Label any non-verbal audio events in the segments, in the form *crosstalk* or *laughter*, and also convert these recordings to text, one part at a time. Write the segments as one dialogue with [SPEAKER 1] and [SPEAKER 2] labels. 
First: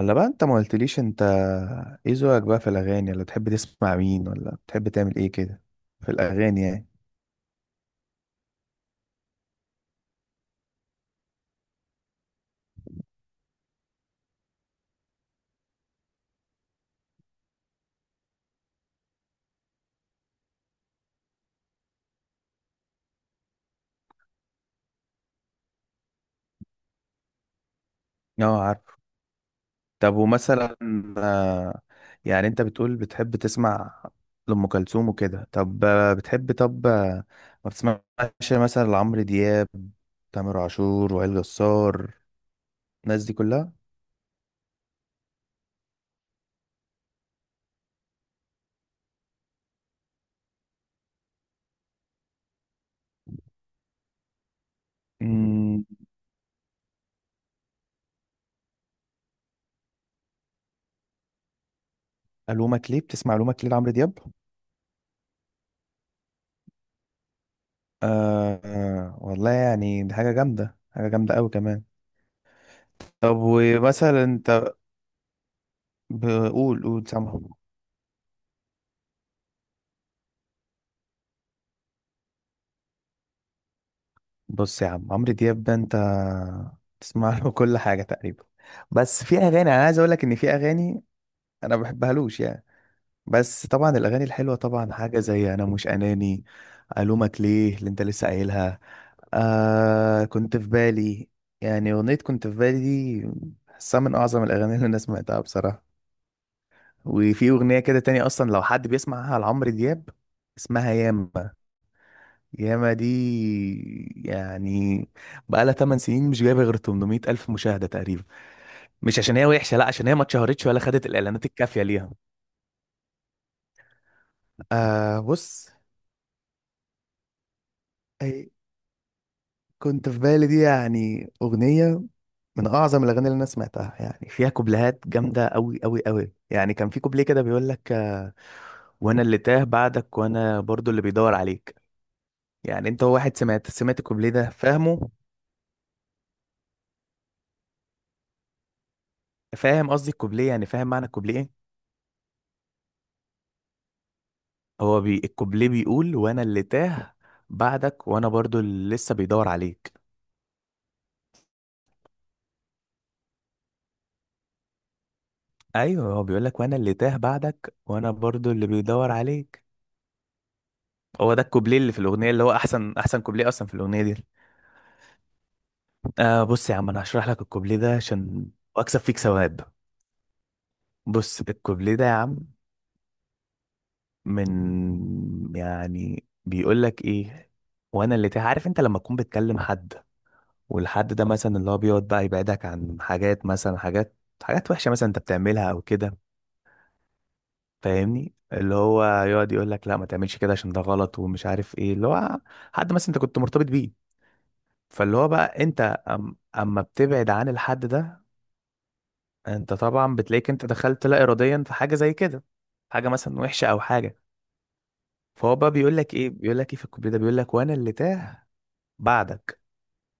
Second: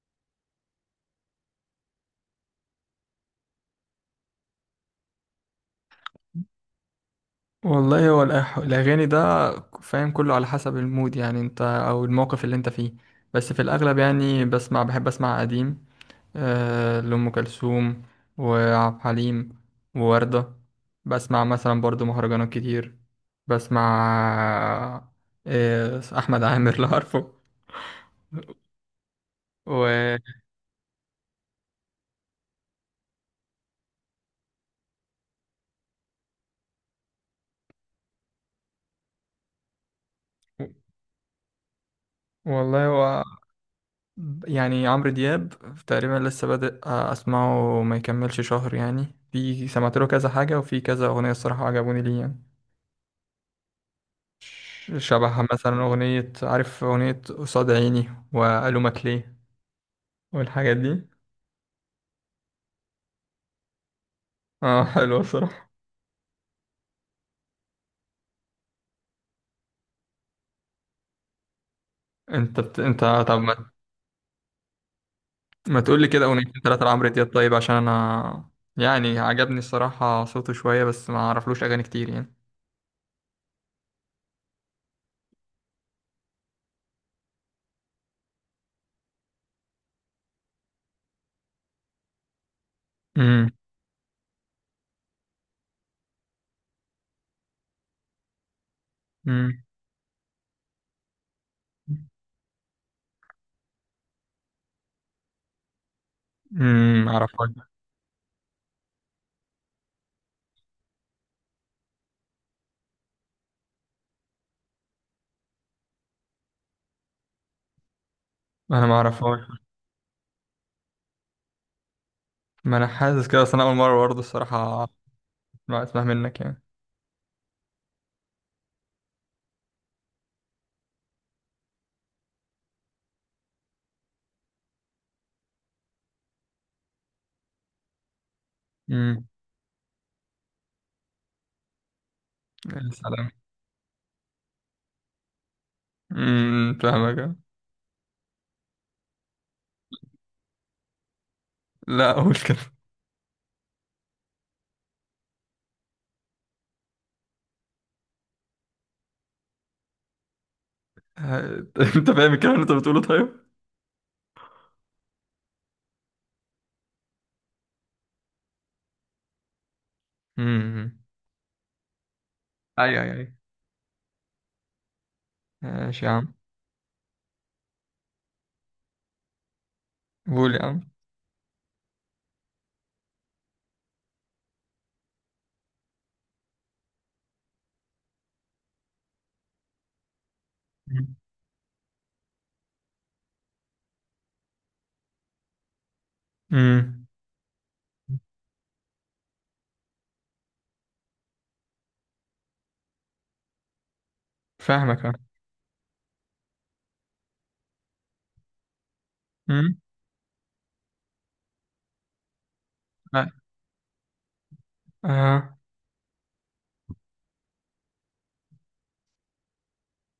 [SPEAKER 1] الا بقى انت ما قلتليش انت ايه ذوقك بقى في الاغاني، ولا تحب تسمع مين، ولا بتحب تعمل ايه كده في الاغاني يعني؟
[SPEAKER 2] والله هو الأغاني ده فاهم، كله على حسب المود، يعني أنت أو الموقف اللي أنت فيه. بس في الأغلب يعني بسمع، بحب أسمع قديم. آه، لأم كلثوم وعبد الحليم ووردة. بسمع مثلا برضو مهرجانات كتير. بسمع آه، أحمد عامر *laughs* لو عارفه.
[SPEAKER 1] اه عارف.
[SPEAKER 2] و...
[SPEAKER 1] طب ومثلا آه، يعني انت بتقول بتحب تسمع لأم كلثوم وكده، طب بتحب، طب ما بتسمعش مثلا لعمرو دياب، تامر عاشور، وائل جسار،
[SPEAKER 2] والله هو
[SPEAKER 1] الناس دي كلها؟
[SPEAKER 2] يعني عمرو دياب تقريبا لسه بادئ اسمعه، ما يكملش شهر يعني. في سمعت له كذا حاجه، وفي كذا اغنيه الصراحه عجبوني ليه يعني. شبه مثلا
[SPEAKER 1] امم
[SPEAKER 2] اغنيه، عارف اغنيه قصاد عيني والومك ليه والحاجات دي.
[SPEAKER 1] ألومك ليه، بتسمع ألومك ليه لعمرو دياب؟
[SPEAKER 2] اه، حلوه الصراحه.
[SPEAKER 1] آه والله يعني دي حاجة جامدة، حاجة جامدة أوي كمان.
[SPEAKER 2] انت
[SPEAKER 1] طب
[SPEAKER 2] طب
[SPEAKER 1] ومثلا انت،
[SPEAKER 2] ما تقول لي كده اغنيتين
[SPEAKER 1] بقول
[SPEAKER 2] ثلاثه
[SPEAKER 1] قول
[SPEAKER 2] لعمرو دياب
[SPEAKER 1] سامع،
[SPEAKER 2] طيب، عشان انا يعني عجبني الصراحه صوته شويه، بس ما اعرفلوش اغاني كتير يعني.
[SPEAKER 1] بص يا عم، عمرو دياب ده انت تسمع له *laughs* كل حاجه تقريبا، بس في اغاني انا عايز اقول لك ان في اغاني انا ما بحبهالوش يعني.
[SPEAKER 2] امم.
[SPEAKER 1] بس طبعا الاغاني الحلوه، طبعا حاجه زي انا مش اناني، الومك ليه اللي انت لسه قايلها،
[SPEAKER 2] امم.
[SPEAKER 1] آه كنت في بالي، يعني اغنيه كنت في بالي دي بحسها من اعظم الاغاني اللي انا سمعتها بصراحه.
[SPEAKER 2] ما اعرفهاش.
[SPEAKER 1] وفي اغنيه كده تانية اصلا لو حد بيسمعها لعمرو دياب، اسمها ياما، ياما دي يعني بقالها 8 سنين مش جايبه غير 800 الف مشاهده تقريبا.
[SPEAKER 2] انا ما
[SPEAKER 1] مش عشان
[SPEAKER 2] اعرفهاش.
[SPEAKER 1] هي وحشه، لا، عشان هي ما اتشهرتش ولا خدت الاعلانات الكافيه ليها.
[SPEAKER 2] ما انا حاسس كده، بس انا اول مره برضه الصراحه
[SPEAKER 1] آه بص،
[SPEAKER 2] لا اسمع منك يعني.
[SPEAKER 1] أي كنت في بالي دي يعني اغنيه من اعظم الاغاني اللي انا سمعتها، يعني فيها كوبليهات جامده قوي قوي قوي، يعني كان في كوبليه كده بيقول لك وانا
[SPEAKER 2] امم.
[SPEAKER 1] اللي تاه بعدك وانا برضو اللي بيدور عليك. يعني
[SPEAKER 2] يا
[SPEAKER 1] انت هو
[SPEAKER 2] سلام.
[SPEAKER 1] واحد سمعت الكوبليه ده فاهمه؟
[SPEAKER 2] امم، فاهمك آه.
[SPEAKER 1] فاهم قصدي الكوبليه، يعني فاهم معنى الكوبليه إيه؟
[SPEAKER 2] لا اقول كده.
[SPEAKER 1] هو بي الكوبليه بيقول وانا اللي تاه بعدك وانا برضو اللي لسه بيدور عليك.
[SPEAKER 2] آه، *laughs* انت فاهم الكلام اللي انت بتقوله طيب؟
[SPEAKER 1] ايوه هو بيقول لك وانا اللي تاه بعدك وانا برضو اللي بيدور عليك.
[SPEAKER 2] امم.
[SPEAKER 1] هو ده الكوبليه اللي في الاغنيه، اللي هو احسن
[SPEAKER 2] ايوه ايوه
[SPEAKER 1] احسن
[SPEAKER 2] ايوه،
[SPEAKER 1] كوبليه اصلا في الاغنيه دي.
[SPEAKER 2] ماشي يا عم.
[SPEAKER 1] آه بص يا عم، انا هشرح لك الكوبليه ده عشان اكسب فيك ثواب.
[SPEAKER 2] قول يا عم.
[SPEAKER 1] بص الكوبليه ده يا عم، من يعني بيقول لك ايه، وانا اللي تاه، عارف انت لما تكون بتكلم حد والحد ده مثلا اللي هو بيقعد بقى يبعدك عن حاجات، مثلا حاجات وحشه مثلا انت بتعملها او كده،
[SPEAKER 2] امم،
[SPEAKER 1] فاهمني، اللي هو يقعد يقول لك لا ما تعملش كده عشان ده غلط، ومش عارف ايه اللي هو، حد مثلا انت كنت مرتبط بيه.
[SPEAKER 2] فاهمك اه.
[SPEAKER 1] فاللي هو بقى انت أم اما بتبعد عن الحد ده، انت
[SPEAKER 2] امم.
[SPEAKER 1] طبعا بتلاقيك انت دخلت لا اراديا في حاجه زي كده، حاجه
[SPEAKER 2] لا.
[SPEAKER 1] مثلا وحشه او حاجه،
[SPEAKER 2] آه.
[SPEAKER 1] فهو بقى بيقول لك ايه، بيقول لك ايه في الكوبليه ده، بيقول لك وانا اللي تاه بعدك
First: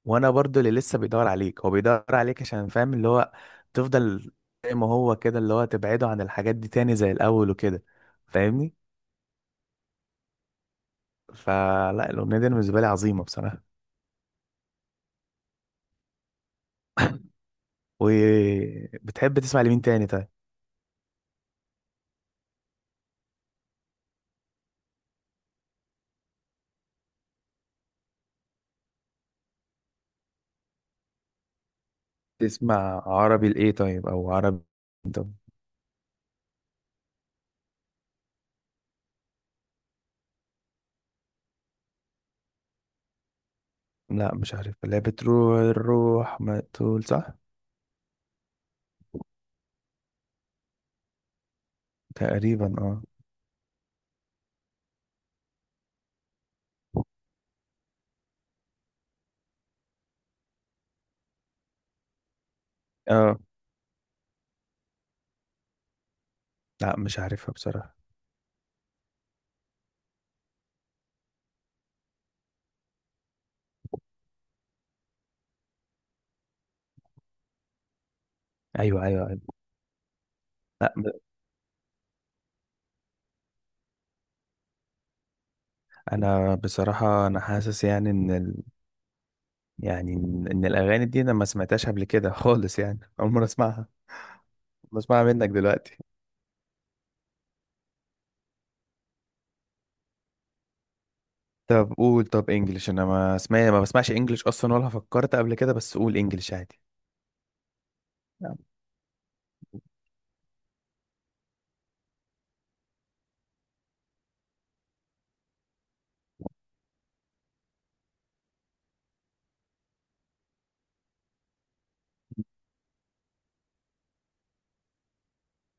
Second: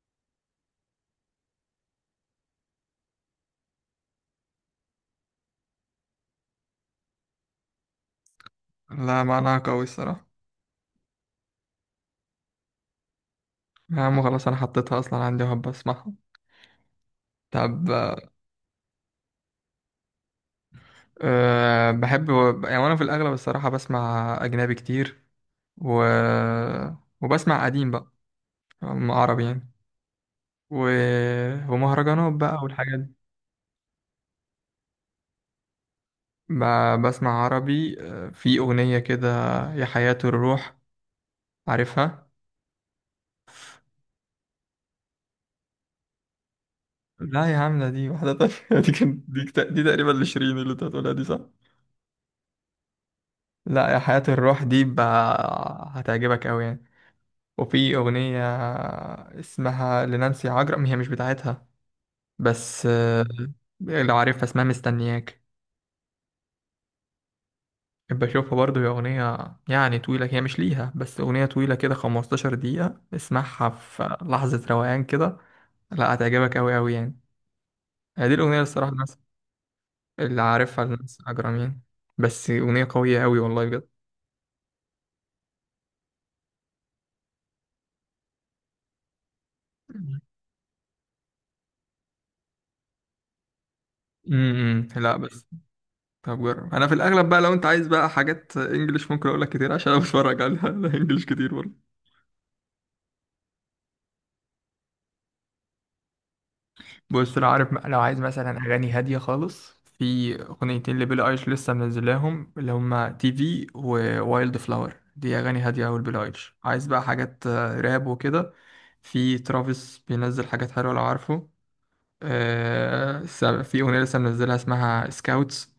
[SPEAKER 1] وانا برضو اللي لسه بيدور عليك. هو بيدور عليك عشان فاهم اللي هو تفضل زي ما هو كده، اللي هو تبعده عن الحاجات دي تاني زي الاول وكده، فاهمني.
[SPEAKER 2] لا، معناها قوي الصراحه.
[SPEAKER 1] فلا الأغنية دي أنا بالنسبة لي عظيمة بصراحة.
[SPEAKER 2] يا عم خلاص، انا حطيتها اصلا عندي وهبقى اسمعها. طب أه.
[SPEAKER 1] وبتحب تسمع لمين تاني طيب؟
[SPEAKER 2] أه، بحب يعني. وانا في الاغلب الصراحه بسمع اجنبي كتير، و وبسمع قديم بقى، عربي يعني. و... ومهرجانات بقى والحاجات
[SPEAKER 1] تسمع
[SPEAKER 2] دي.
[SPEAKER 1] عربي لإيه طيب، أو عربي، طب،
[SPEAKER 2] بسمع عربي آه، في أغنية كده، يا حياة الروح، عارفها؟
[SPEAKER 1] لا مش عارف، اللي هي بتروح الروح ما تقول، صح؟
[SPEAKER 2] لا يا عم، ده دي واحدة تانية *laughs* دي كان دي تقريبا لشيرين اللي انت هتقولها دي صح؟
[SPEAKER 1] تقريبا اه.
[SPEAKER 2] لا، يا حياة الروح دي بقى هتعجبك أوي يعني. وفي أغنية آه، اسمها لنانسي عجرم، هي مش بتاعتها بس آه،
[SPEAKER 1] اه
[SPEAKER 2] لو عارفها اسمها مستنياك.
[SPEAKER 1] لا مش عارفها بصراحة.
[SPEAKER 2] بحب اشوفها برضه، هي اغنيه يعني طويله، هي مش ليها بس اغنيه طويله كده، 15 دقيقه، اسمعها في لحظه روقان كده. لا، هتعجبك قوي قوي يعني. هي دي الاغنيه اللي الصراحه
[SPEAKER 1] أيوه أيوه
[SPEAKER 2] الناس
[SPEAKER 1] أيوه،
[SPEAKER 2] اللي عارفها
[SPEAKER 1] لا ب...
[SPEAKER 2] الناس اجرامين. بس اغنيه قويه قوي والله بجد.
[SPEAKER 1] أنا بصراحة أنا حاسس يعني يعني إن الأغاني دي أنا ما سمعتهاش قبل كده خالص، يعني أول مرة أسمعها،
[SPEAKER 2] امم. لا
[SPEAKER 1] بسمعها
[SPEAKER 2] بس
[SPEAKER 1] منك دلوقتي.
[SPEAKER 2] طب جرب. انا في الاغلب بقى لو انت عايز بقى حاجات انجليش ممكن اقول لك كتير، عشان انا *laughs* بتفرج على انجليش كتير برضه.
[SPEAKER 1] طب قول، طب انجلش، انا ما اسمع، ما بسمعش انجلش اصلا ولا فكرت قبل كده، بس قول انجلش عادي.
[SPEAKER 2] بص لو عارف، لو عايز مثلا اغاني هاديه خالص، في اغنيتين لبيلي ايليش لسه منزلاهم، اللي هما تي في ووايلد فلاور، دي اغاني هاديه اوي لبيلي ايليش. عايز بقى حاجات آه، راب وكده، في ترافيس بينزل حاجات حلوه لو عارفه. آه، في اغنيه لسه منزلها اسمها سكاوتس،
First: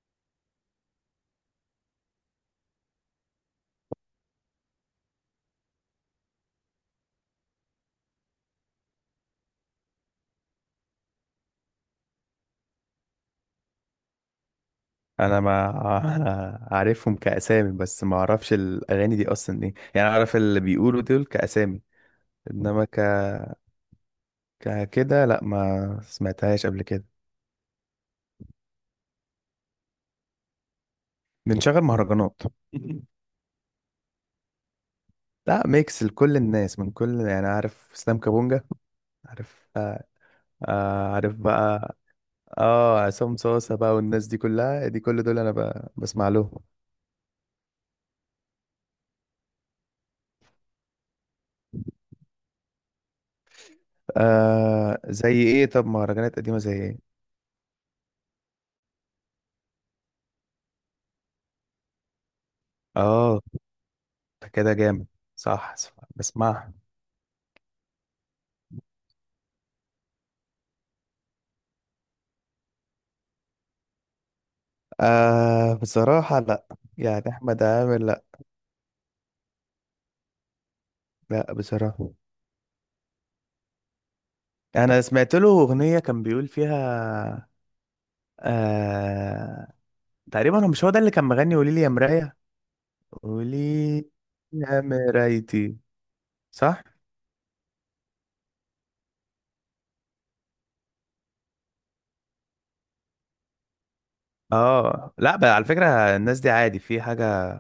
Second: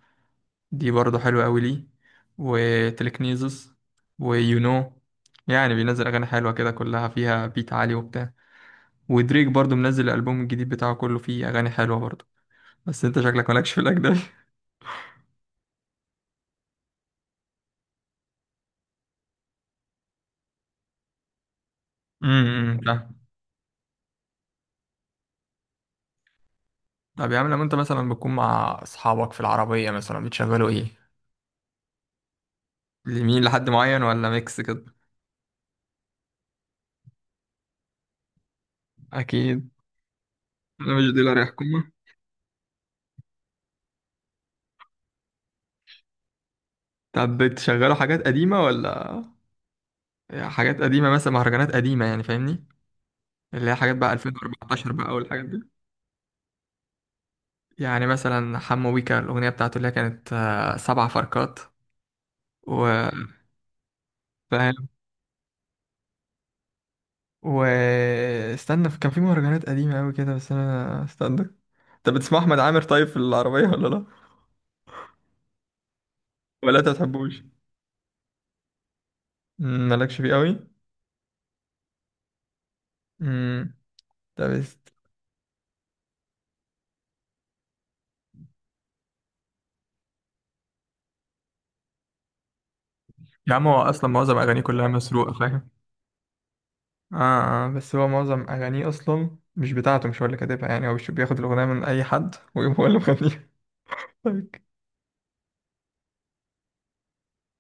[SPEAKER 2] دي برضه حلوه اوي ليه. وتلكنيزس، ويو نو، يعني بينزل اغاني حلوه كده كلها فيها بيت عالي وبتاع. ودريك برضه منزل الالبوم الجديد بتاعه كله فيه اغاني حلوه برضه. بس انت شكلك مالكش في الاجنبي.
[SPEAKER 1] انا ما *laughs* عارفهم كاسامي، بس ما اعرفش الاغاني دي اصلا ايه يعني، اعرف اللي بيقولوا دول كاسامي،
[SPEAKER 2] امم،
[SPEAKER 1] انما ك...
[SPEAKER 2] فاهم.
[SPEAKER 1] كده، لا ما سمعتهاش قبل كده.
[SPEAKER 2] طب يا عم، لما انت مثلا بتكون مع اصحابك في العربية مثلا بتشغلوا ايه؟
[SPEAKER 1] بنشغل مهرجانات.
[SPEAKER 2] لمين، لحد معين ولا ميكس كده؟
[SPEAKER 1] *laughs* لا ميكس لكل الناس، من كل، يعني عارف اسلام كابونجا؟ عارف
[SPEAKER 2] اكيد.
[SPEAKER 1] آه،
[SPEAKER 2] انا مش دي اللي
[SPEAKER 1] عارف
[SPEAKER 2] هريحكم.
[SPEAKER 1] بقى. اه عصام صاصة بقى، والناس دي كلها، دي كل دول انا بسمع لهم.
[SPEAKER 2] طب بتشغلوا حاجات قديمة ولا؟ حاجات قديمة مثلا، مهرجانات قديمة يعني فاهمني، اللي هي حاجات بقى 2014
[SPEAKER 1] آه
[SPEAKER 2] بقى
[SPEAKER 1] زي
[SPEAKER 2] والحاجات دي.
[SPEAKER 1] ايه طب؟ مهرجانات قديمة زي ايه؟
[SPEAKER 2] يعني مثلا حمو بيكا، الأغنية بتاعته اللي هي كانت آه، سبع فركات، وفاهم.
[SPEAKER 1] اه ده كده جامد، صح صح، بسمعها.
[SPEAKER 2] واستنى، كان في مهرجانات قديمة أوي كده، بس أنا استنى. أنت بتسمع أحمد عامر طيب في العربية ولا لأ؟
[SPEAKER 1] آه بصراحة لا.
[SPEAKER 2] ولا أنت
[SPEAKER 1] يعني
[SPEAKER 2] بتحبوش؟
[SPEAKER 1] أحمد عامر لا.
[SPEAKER 2] مم، مالكش فيه أوي؟
[SPEAKER 1] لا بصراحة.
[SPEAKER 2] مم، طب است-
[SPEAKER 1] أنا سمعت له أغنية كان بيقول فيها آه، تقريبا هو، مش هو ده اللي كان مغني قولي لي يا مراية،
[SPEAKER 2] يا
[SPEAKER 1] قولي
[SPEAKER 2] عم هو اصلا معظم اغانيه
[SPEAKER 1] يا
[SPEAKER 2] كلها مسروقه فاهم.
[SPEAKER 1] مرايتي، صح؟
[SPEAKER 2] آه. آه بس هو معظم أغانيه أصلا مش بتاعته، مش هو اللي كاتبها يعني، هو مش بياخد الأغنية من أي حد ويقوم هو اللي مغنيها؟ *laughs* طيب.
[SPEAKER 1] اه لا بقى على فكرة، الناس دي عادي، في حاجة،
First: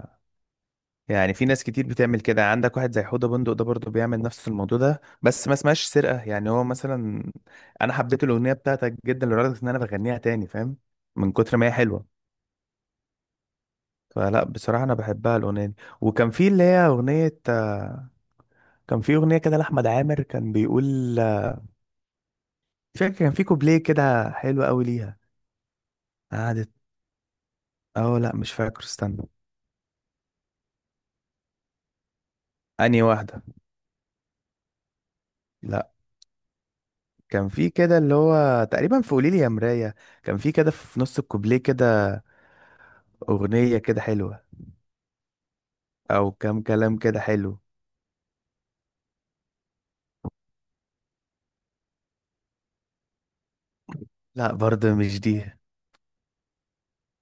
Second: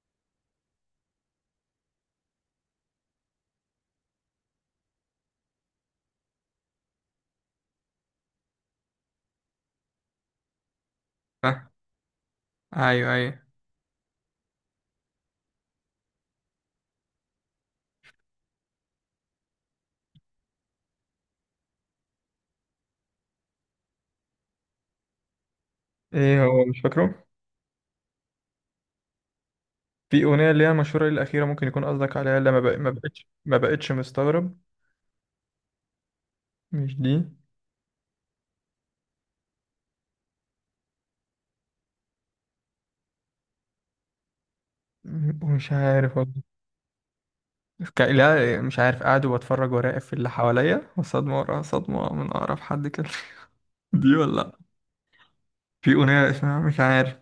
[SPEAKER 1] يعني في ناس كتير بتعمل كده، عندك واحد زي حوده بندق ده برضه بيعمل نفس الموضوع ده، بس ما اسمهاش سرقة، يعني هو مثلا أنا حبيت الأغنية بتاعتك جدا لدرجة إن أنا بغنيها تاني، فاهم؟ من كتر ما
[SPEAKER 2] آه.
[SPEAKER 1] هي حلوة.
[SPEAKER 2] ايوه ايوه.
[SPEAKER 1] فلا بصراحة أنا بحبها الأغنية دي. وكان في اللي هي أغنية كان في أغنية كده لأحمد عامر كان بيقول مش فاكر، كان في كوبليه كده حلو أوي ليها،
[SPEAKER 2] إيه هو
[SPEAKER 1] قعدت،
[SPEAKER 2] مش فاكره؟
[SPEAKER 1] أه لأ مش فاكر، استنى.
[SPEAKER 2] في أغنية اللي هي مشهورة الأخيرة ممكن يكون قصدك عليها، اللي
[SPEAKER 1] أنهي واحدة؟
[SPEAKER 2] ما بقتش مستغرب.
[SPEAKER 1] لأ،
[SPEAKER 2] مش دي.
[SPEAKER 1] كان في كده اللي هو تقريبا في قوليلي يا مراية، كان في كده في نص الكوبليه كده، أغنية كده حلوة،
[SPEAKER 2] مش عارف
[SPEAKER 1] أو
[SPEAKER 2] والله.
[SPEAKER 1] كام كلام كده حلو.
[SPEAKER 2] لا مش عارف، قاعد وبتفرج وراقب في اللي حواليا وصدمة ورا صدمة من أقرب حد كده، *laughs* دي
[SPEAKER 1] لأ
[SPEAKER 2] ولا
[SPEAKER 1] برضه مش دي.
[SPEAKER 2] في أغنية اسمها مش عارف.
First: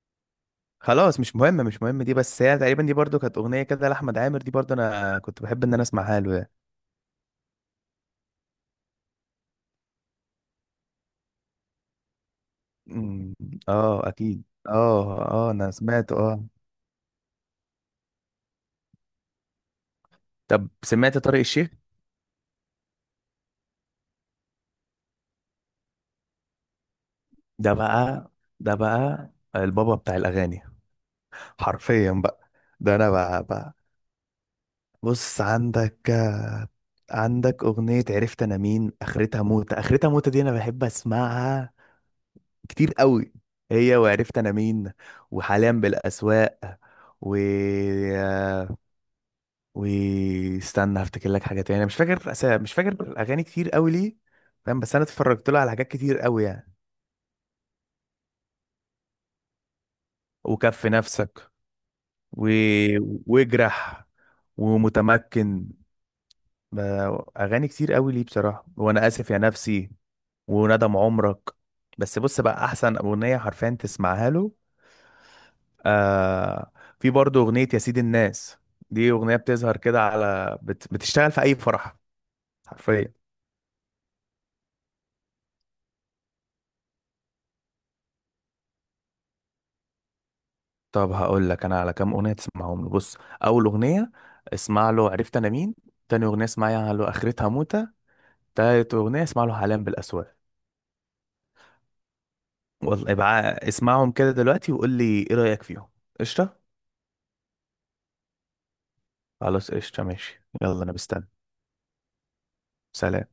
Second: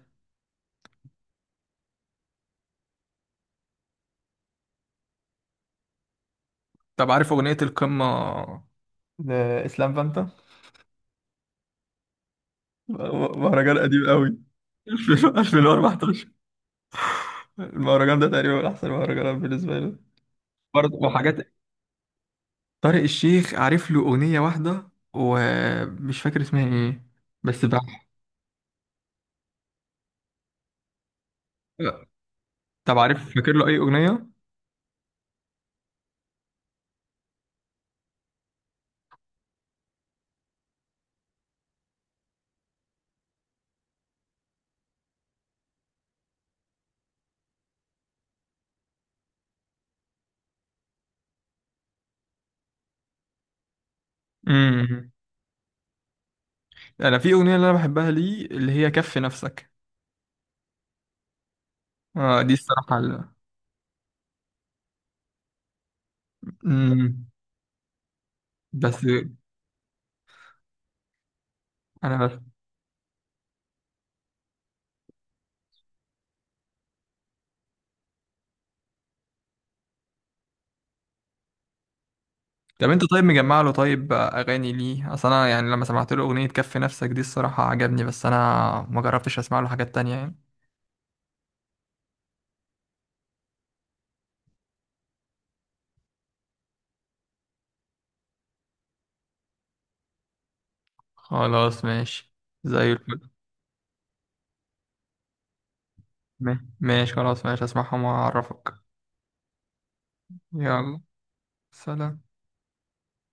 [SPEAKER 1] خلاص مش مهم، مش مهم دي، بس هي تقريبا دي برضه كانت أغنية كده لأحمد عامر، دي برضه أنا كنت بحب إن أنا أسمعها له يعني.
[SPEAKER 2] طب عارف أغنية القمة لإسلام فانتا؟
[SPEAKER 1] مم.
[SPEAKER 2] مهرجان قديم
[SPEAKER 1] اه
[SPEAKER 2] قوي
[SPEAKER 1] اكيد، اه
[SPEAKER 2] *laughs*
[SPEAKER 1] اه انا سمعت
[SPEAKER 2] 2014.
[SPEAKER 1] اه.
[SPEAKER 2] المهرجان ده تقريبا من أحسن المهرجانات بالنسبة لي.
[SPEAKER 1] طب
[SPEAKER 2] برضه
[SPEAKER 1] سمعت طارق
[SPEAKER 2] وحاجات.
[SPEAKER 1] الشيخ؟
[SPEAKER 2] طارق الشيخ عارف له أغنية واحدة ومش فاكر اسمها إيه، بس
[SPEAKER 1] ده
[SPEAKER 2] بقى.
[SPEAKER 1] بقى، ده بقى البابا بتاع الاغاني حرفيا بقى، ده
[SPEAKER 2] طب
[SPEAKER 1] انا
[SPEAKER 2] عارف
[SPEAKER 1] بقى,
[SPEAKER 2] فاكر له
[SPEAKER 1] بقى
[SPEAKER 2] أي أغنية؟
[SPEAKER 1] بص عندك عندك اغنية عرفت انا مين، اخرتها موتة، اخرتها موتة دي انا بحب اسمعها كتير قوي، هي وعرفت انا مين، وحاليا بالاسواق، و واستنى هفتكر لك حاجه تاني، انا مش فاكر مش فاكر اغاني كتير قوي ليه، فاهم، بس انا
[SPEAKER 2] مم.
[SPEAKER 1] اتفرجت له على حاجات كتير قوي يعني،
[SPEAKER 2] انا في اغنيه اللي انا بحبها ليه اللي هي كف نفسك.
[SPEAKER 1] وكف نفسك،
[SPEAKER 2] آه
[SPEAKER 1] و...
[SPEAKER 2] دي الصراحه
[SPEAKER 1] واجرح ومتمكن، ب-
[SPEAKER 2] مم.
[SPEAKER 1] اغاني كتير قوي ليه بصراحه،
[SPEAKER 2] بس
[SPEAKER 1] وانا اسف يا نفسي، وندم عمرك، بس
[SPEAKER 2] بس
[SPEAKER 1] بص بقى احسن اغنيه حرفيا تسمعها له آه... في برضه اغنيه يا سيد الناس، دي اغنيه بتظهر كده على بتشتغل في اي فرح
[SPEAKER 2] طب انت
[SPEAKER 1] حرفيا.
[SPEAKER 2] طيب مجمع له طيب اغاني ليه؟ اصل انا يعني لما سمعت له اغنيه كف نفسك دي الصراحه عجبني، بس انا ما جربتش اسمع له حاجات تانية يعني.
[SPEAKER 1] طب هقول لك انا على كام اغنيه تسمعهم له، بص، اول اغنيه اسمع له عرفت انا مين، تاني اغنيه اسمعها له اخرتها موتة، تالت اغنيه اسمع له حلام بالاسواق.
[SPEAKER 2] خلاص ماشي، زي
[SPEAKER 1] والله
[SPEAKER 2] الفل.
[SPEAKER 1] ابقى اسمعهم كده دلوقتي وقول لي ايه رايك فيهم. قشطه،
[SPEAKER 2] ماشي خلاص، ماشي اسمعهم واعرفك.
[SPEAKER 1] خلاص قشطه، ماشي، يلا انا
[SPEAKER 2] يلا،
[SPEAKER 1] مستني.
[SPEAKER 2] سلام.
[SPEAKER 1] سلام.